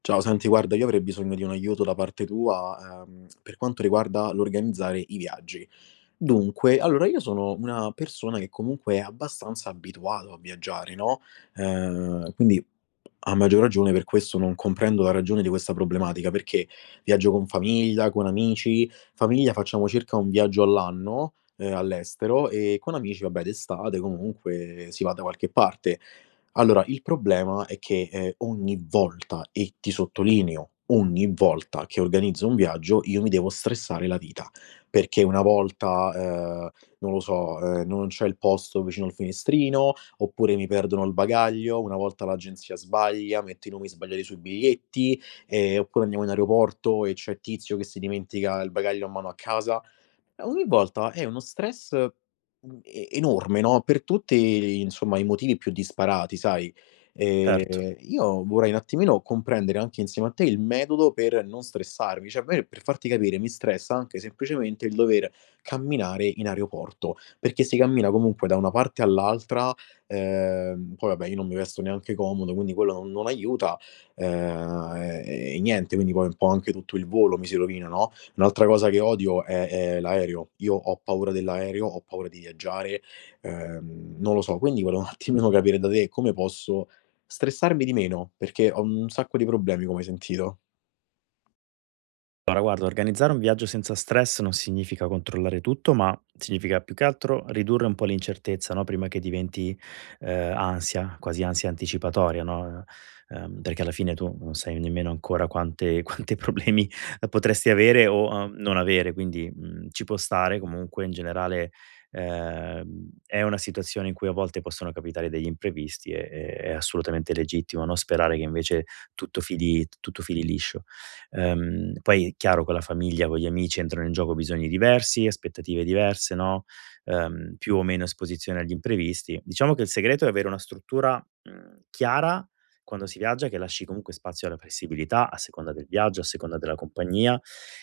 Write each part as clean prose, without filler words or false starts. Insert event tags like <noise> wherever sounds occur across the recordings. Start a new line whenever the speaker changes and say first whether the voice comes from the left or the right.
left: Ciao, senti, guarda, io avrei bisogno di un aiuto da parte tua, per quanto riguarda l'organizzare i viaggi. Dunque, allora io sono una persona che comunque è abbastanza abituato a viaggiare, no? Quindi a maggior ragione per questo non comprendo la ragione di questa problematica, perché viaggio con famiglia, con amici, famiglia facciamo circa un viaggio all'anno, all'estero e con amici, vabbè, d'estate comunque si va da qualche parte. Allora, il problema è che, ogni volta e ti sottolineo, ogni volta che organizzo un viaggio io mi devo stressare la vita, perché una volta, non lo so, non c'è il posto vicino al finestrino, oppure mi perdono il bagaglio, una volta l'agenzia sbaglia, mette i nomi sbagliati sui biglietti, oppure andiamo in aeroporto e c'è tizio che si dimentica il bagaglio a mano a casa. Ogni volta è uno stress e enorme, no, per tutti, insomma, i motivi più disparati, sai.
right: Certo.
left: Io vorrei un attimino comprendere anche insieme a te il metodo per non stressarmi. Cioè, a me per farti capire, mi stressa anche semplicemente il dover camminare in aeroporto, perché si cammina comunque da una parte all'altra, poi vabbè io non mi vesto neanche comodo, quindi quello non aiuta, ehm, e niente, quindi poi un po' anche tutto il volo mi si rovina, no. Un'altra cosa che odio è l'aereo. Io ho paura dell'aereo, ho paura di viaggiare, non lo so, quindi volevo un attimino capire da te come posso stressarmi di meno, perché ho un sacco di problemi, come hai sentito.
right: Allora guarda, organizzare un viaggio senza stress non significa controllare tutto, ma significa più che altro ridurre un po' l'incertezza, no, prima che diventi, ansia, quasi ansia anticipatoria, no, perché alla fine tu non sai nemmeno ancora quante <laughs> quante problemi potresti avere o, non avere, quindi, mhmm, ci può stare comunque in generale, è una situazione in cui a volte possono capitare degli imprevisti e è assolutamente legittimo, no, sperare che invece tutto fili liscio. Poi è chiaro con la famiglia, con gli amici entrano in gioco bisogni diversi, aspettative diverse, no, più o meno esposizione agli imprevisti. Diciamo che il segreto è avere una struttura, mhmm, chiara quando si viaggia, che lasci comunque spazio alla flessibilità a seconda del viaggio, a seconda della compagnia,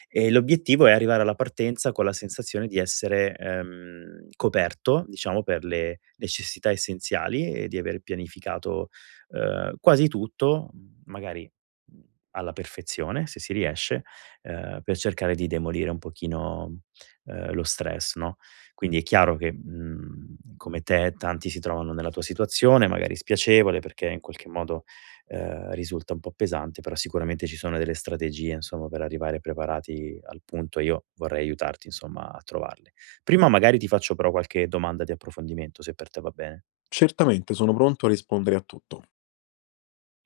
right: e l'obiettivo è arrivare alla partenza con la sensazione di essere, coperto, diciamo, per le necessità essenziali e di aver pianificato, quasi tutto, magari mhmm, alla perfezione, se si riesce, per cercare di demolire un pochino, lo stress, no, quindi è chiaro che, mhmm, come te tanti si trovano nella tua situazione, magari spiacevole, perché in qualche modo, risulta un po' pesante, però sicuramente ci sono delle strategie, insomma, per arrivare preparati al punto e io vorrei aiutarti, insomma, a trovarle. Prima magari ti faccio però qualche domanda di approfondimento, se per te va bene.
left: Certamente, sono pronto a rispondere a tutto.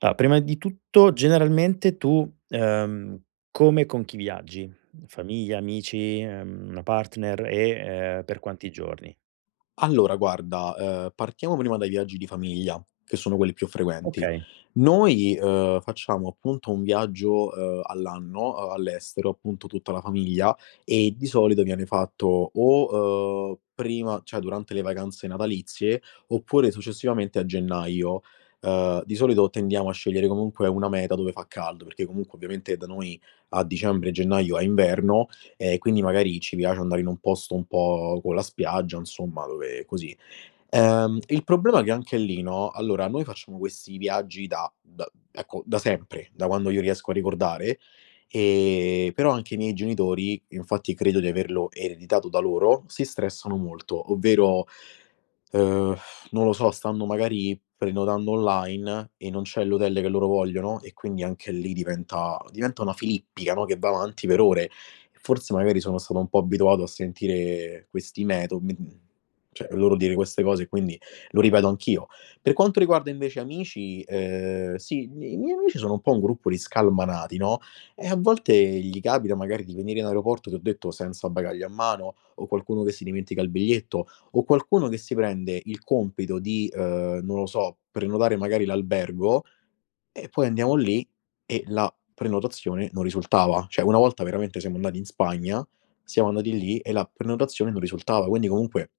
right: Allora, prima di tutto, generalmente tu, come e con chi viaggi? Famiglia, amici, una partner e, per quanti giorni?
left: Allora guarda, partiamo prima dai viaggi di famiglia, che sono quelli più frequenti.
right: Okay,
left: Noi, facciamo appunto un viaggio, all'anno, a all'estero, appunto tutta la famiglia, e di solito viene fatto o, prima cioè durante le vacanze natalizie, oppure successivamente a gennaio. Di solito tendiamo a scegliere comunque una meta dove fa caldo, perché comunque ovviamente da noi a dicembre e gennaio è inverno. Quindi magari ci piace andare in un posto un po' con la spiaggia, insomma, dove così. Il problema è che anche lì, no, allora noi facciamo questi viaggi da ecco, da sempre, da quando io riesco a ricordare, però anche i miei genitori, infatti credo di averlo ereditato da loro, si stressano molto, ovvero, uhm, non lo so, stanno magari prenotando online e non c'è l'hotel che loro vogliono e quindi anche lì diventa una filippica, no, che va avanti per ore. Forse magari sono stato un po' abituato a sentire questi cioè loro dire queste cose e quindi lo ripeto anch'io. Per quanto riguarda invece amici, sì, i miei amici sono un po' un gruppo di scalmanati, no, e a volte gli capita magari di venire in aeroporto, ti ho detto, senza bagaglio a mano, o qualcuno che si dimentica il biglietto, o qualcuno che si prende il compito di, non lo so, prenotare magari l'albergo e poi andiamo lì e la prenotazione non risultava. Cioè, una volta veramente siamo andati in Spagna, siamo andati lì e la prenotazione non risultava, quindi comunque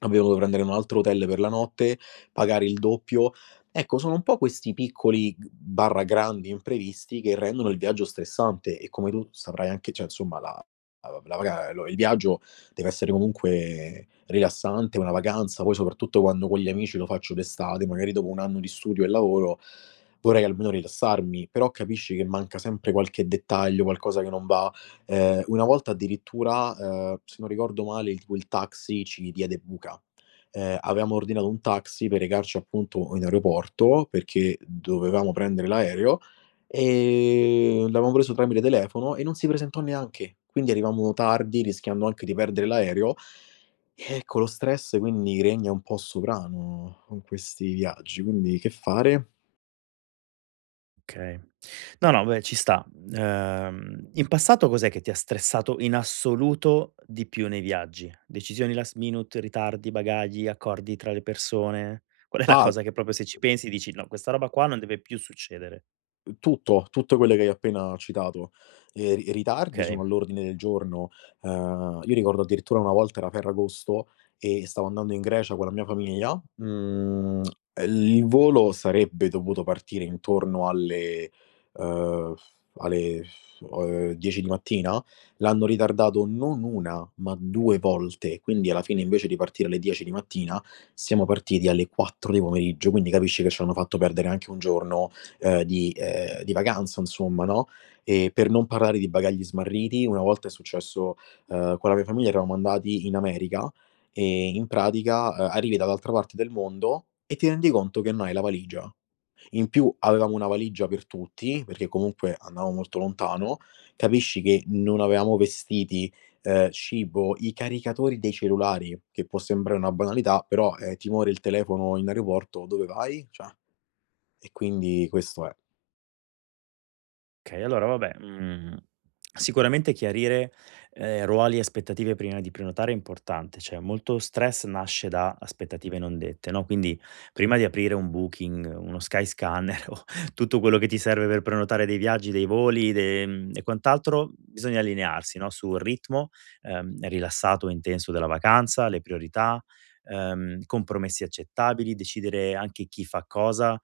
left: abbiamo dovuto prendere un altro hotel per la notte, pagare il doppio. Ecco, sono un po' questi piccoli g barra grandi imprevisti che rendono il viaggio stressante e come tu saprai anche cioè insomma la la la vaga lo il viaggio deve essere comunque rilassante, una vacanza, poi soprattutto quando con gli amici lo faccio d'estate, magari dopo un anno di studio e lavoro vorrei almeno rilassarmi, però capisci che manca sempre qualche dettaglio, qualcosa che non va. Una volta addirittura, se non ricordo male, il tipo il taxi ci diede buca. Avevamo ordinato un taxi per recarci appunto in aeroporto, perché dovevamo prendere l'aereo, l'avevamo preso tramite telefono e non si presentò neanche. Quindi arrivammo tardi, rischiando anche di perdere l'aereo. Ecco, lo stress quindi regna un po' sovrano con questi viaggi, quindi che fare?
right: okay. No, no, beh, ci sta. In passato cos'è che ti ha stressato in assoluto di più nei viaggi? Decisioni last minute, ritardi, bagagli, accordi tra le persone? Qual è la
left: Ah,
right: cosa che proprio se ci pensi dici: "No, questa roba qua non deve più succedere"?
left: tutto, tutte quelle che hai appena citato. Ri ritardi
right: Okay.
left: sono all'ordine del giorno. Io ricordo addirittura una volta era Ferragosto e stavo andando in Grecia con la mia famiglia, il volo sarebbe dovuto partire intorno uhm, alle 10 di mattina, l'hanno ritardato non 1 ma 2 volte, quindi alla fine invece di partire alle 10 di mattina siamo partiti alle 4 di pomeriggio, quindi capisci che ci hanno fatto perdere anche un giorno di vacanza insomma, no, e per non parlare di bagagli smarriti, una volta è successo, con la mia famiglia eravamo andati in America e in pratica, arrivi dall'altra parte del mondo e ti rendi conto che non hai la valigia. In più avevamo una valigia per tutti, perché comunque andavamo molto lontano, capisci che non avevamo vestiti, cibo, i caricatori dei cellulari, che può sembrare una banalità, però, ti muore il telefono in aeroporto, dove vai? Cioè, e quindi questo è.
right: Okay, allora vabbè, mhmm, sicuramente chiarire, ruoli e aspettative prima di prenotare è importante, cioè molto stress nasce da aspettative non dette, no, quindi prima di aprire un Booking, uno Skyscanner <laughs> o tutto quello che ti serve per prenotare dei viaggi, dei voli, e quant'altro, bisogna allinearsi, no, sul ritmo, rilassato o intenso della vacanza, le priorità, compromessi accettabili, decidere anche chi fa cosa,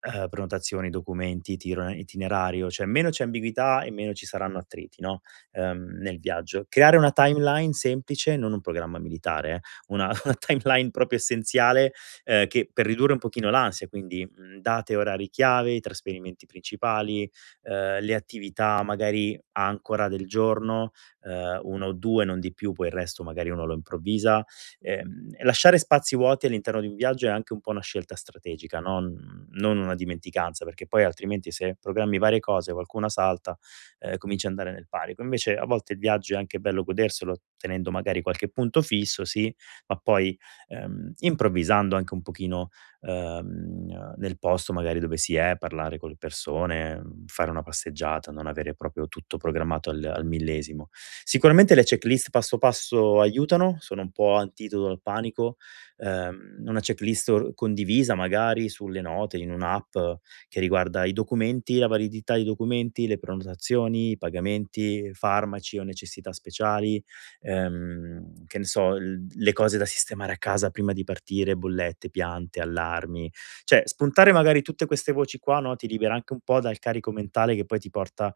right: prenotazioni, documenti, itiro itinerario, cioè meno c'è ambiguità e meno ci saranno attriti, no, nel viaggio. Creare una timeline semplice, non un programma militare una <laughs> una timeline proprio essenziale, che per ridurre un pochino l'ansia, quindi, mhmm, date e orari chiave, i trasferimenti principali, le attività magari ancora del giorno, 1 o 2 non di più, poi il resto magari uno lo improvvisa. Lasciare spazi vuoti all'interno di un viaggio è anche un po' una scelta strategica, non una dimenticanza, perché poi altrimenti se programmi varie cose, qualcuna salta, cominci a andare nel panico. Invece a volte il viaggio è anche bello goderselo tenendo magari qualche punto fisso, sì, ma poi, improvvisando anche un pochino nel posto magari dove si è, parlare con le persone, mhmm, fare una passeggiata, non avere proprio tutto programmato al millesimo. Sicuramente le checklist passo passo aiutano, sono un po' antidoto al panico, una checklist or condivisa magari sulle note in un'app che riguarda i documenti, la validità dei documenti, le prenotazioni, i pagamenti, farmaci o necessità speciali che ne so, l le cose da sistemare a casa prima di partire, bollette, piante, allarmi. Cioè, spuntare magari tutte queste voci qua, no, ti libera anche un po' dal carico mentale che poi ti porta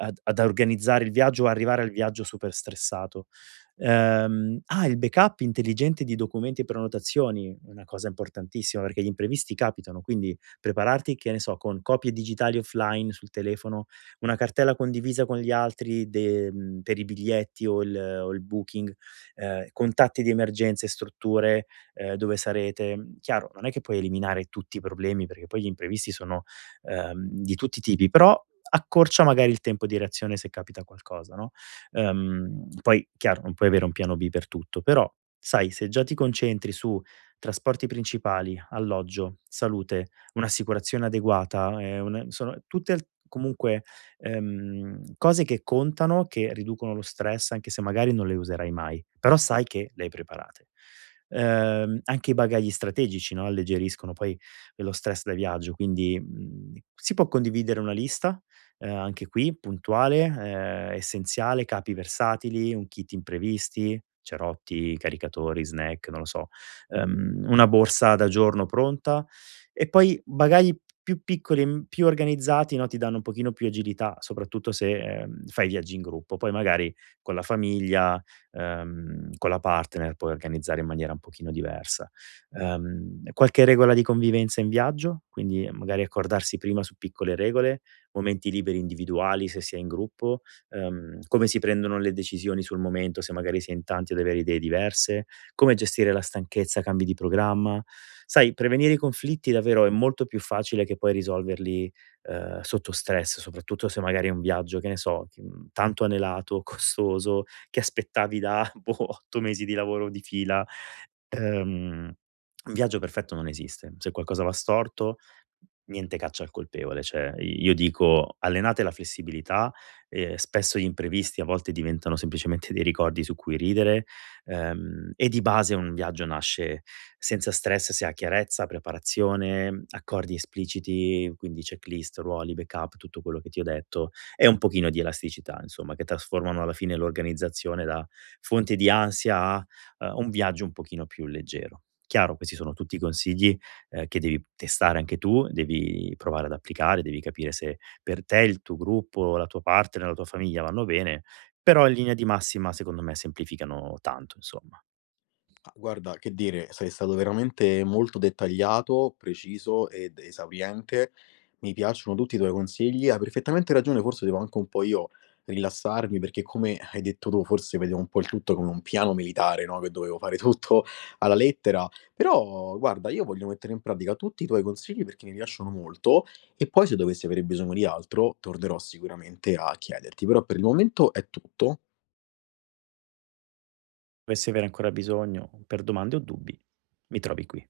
right: ad organizzare il viaggio o arrivare al viaggio super stressato. Il backup intelligente di documenti e prenotazioni, una cosa importantissima perché gli imprevisti capitano, quindi prepararti, che ne so, con copie digitali offline sul telefono una cartella condivisa con gli altri per i biglietti o il booking, contatti di emergenza e strutture, dove sarete. Mhmm, chiaro, non è che puoi eliminare tutti i problemi, perché poi gli imprevisti sono, di tutti i tipi, però accorcia magari il tempo di reazione se capita qualcosa, no, poi chiaro, non puoi avere un piano B per tutto, però sai, se già ti concentri su trasporti principali, alloggio, salute, un'assicurazione adeguata, un sono tutte al comunque cose che contano, che riducono lo stress, anche se magari non le userai mai, però sai che le hai preparate. Anche i bagagli strategici, no, alleggeriscono poi lo stress da viaggio, quindi, mhmm, si può condividere una lista, anche qui puntuale, essenziale, capi versatili, un kit imprevisti, cerotti, caricatori, snack, non lo so, una borsa da giorno pronta, e poi bagagli più piccoli e m più organizzati, no, ti danno un pochino più agilità, soprattutto se, fai viaggi in gruppo. Poi magari con la famiglia, con la partner puoi organizzare in maniera un pochino diversa. Qualche regola di convivenza in viaggio? Quindi magari accordarsi prima su piccole regole, momenti liberi individuali se si è in gruppo, come si prendono le decisioni sul momento, se magari si è in tanti ad avere idee diverse come gestire la stanchezza, cambi di programma. Sai, prevenire i conflitti davvero è molto più facile che poi risolverli, sotto stress, soprattutto se magari è un viaggio, che ne so, che, mhmm, tanto anelato, <laughs> costoso, che aspettavi da, <laughs> boh, 8 mesi di lavoro di fila. Ehm, un viaggio perfetto non esiste. Se qualcosa va storto niente caccia al colpevole, cioè i io dico: allenate la flessibilità, spesso gli imprevisti a volte diventano semplicemente dei ricordi su cui ridere, e di base un viaggio nasce senza stress se ha chiarezza, preparazione, accordi espliciti, quindi checklist, ruoli, backup, tutto quello che ti ho detto, e un pochino di elasticità insomma, che trasformano alla fine l'organizzazione da fonte di ansia a, un viaggio un pochino più leggero. Chiaro, questi sono tutti i consigli che devi testare anche tu, devi provare ad applicare, devi capire se per te, il tuo gruppo, la tua partner, la tua famiglia vanno bene, però in linea di massima secondo me semplificano tanto insomma.
left: Ah, guarda, che dire, sei stato veramente molto dettagliato, preciso ed esauriente. Mi piacciono tutti i tuoi consigli. Hai perfettamente ragione, forse devo anche un po' io rilassarmi, perché come hai detto tu, forse vedevo un po' il tutto come un piano militare, no? Che dovevo fare <laughs> tutto alla lettera. Però, guarda, io voglio mettere in pratica tutti i tuoi consigli perché mi piacciono molto e poi se dovessi avere bisogno di altro, tornerò sicuramente a chiederti. Però per il momento è tutto.
right: Se dovessi avere ancora bisogno per domande o dubbi, mi trovi qui.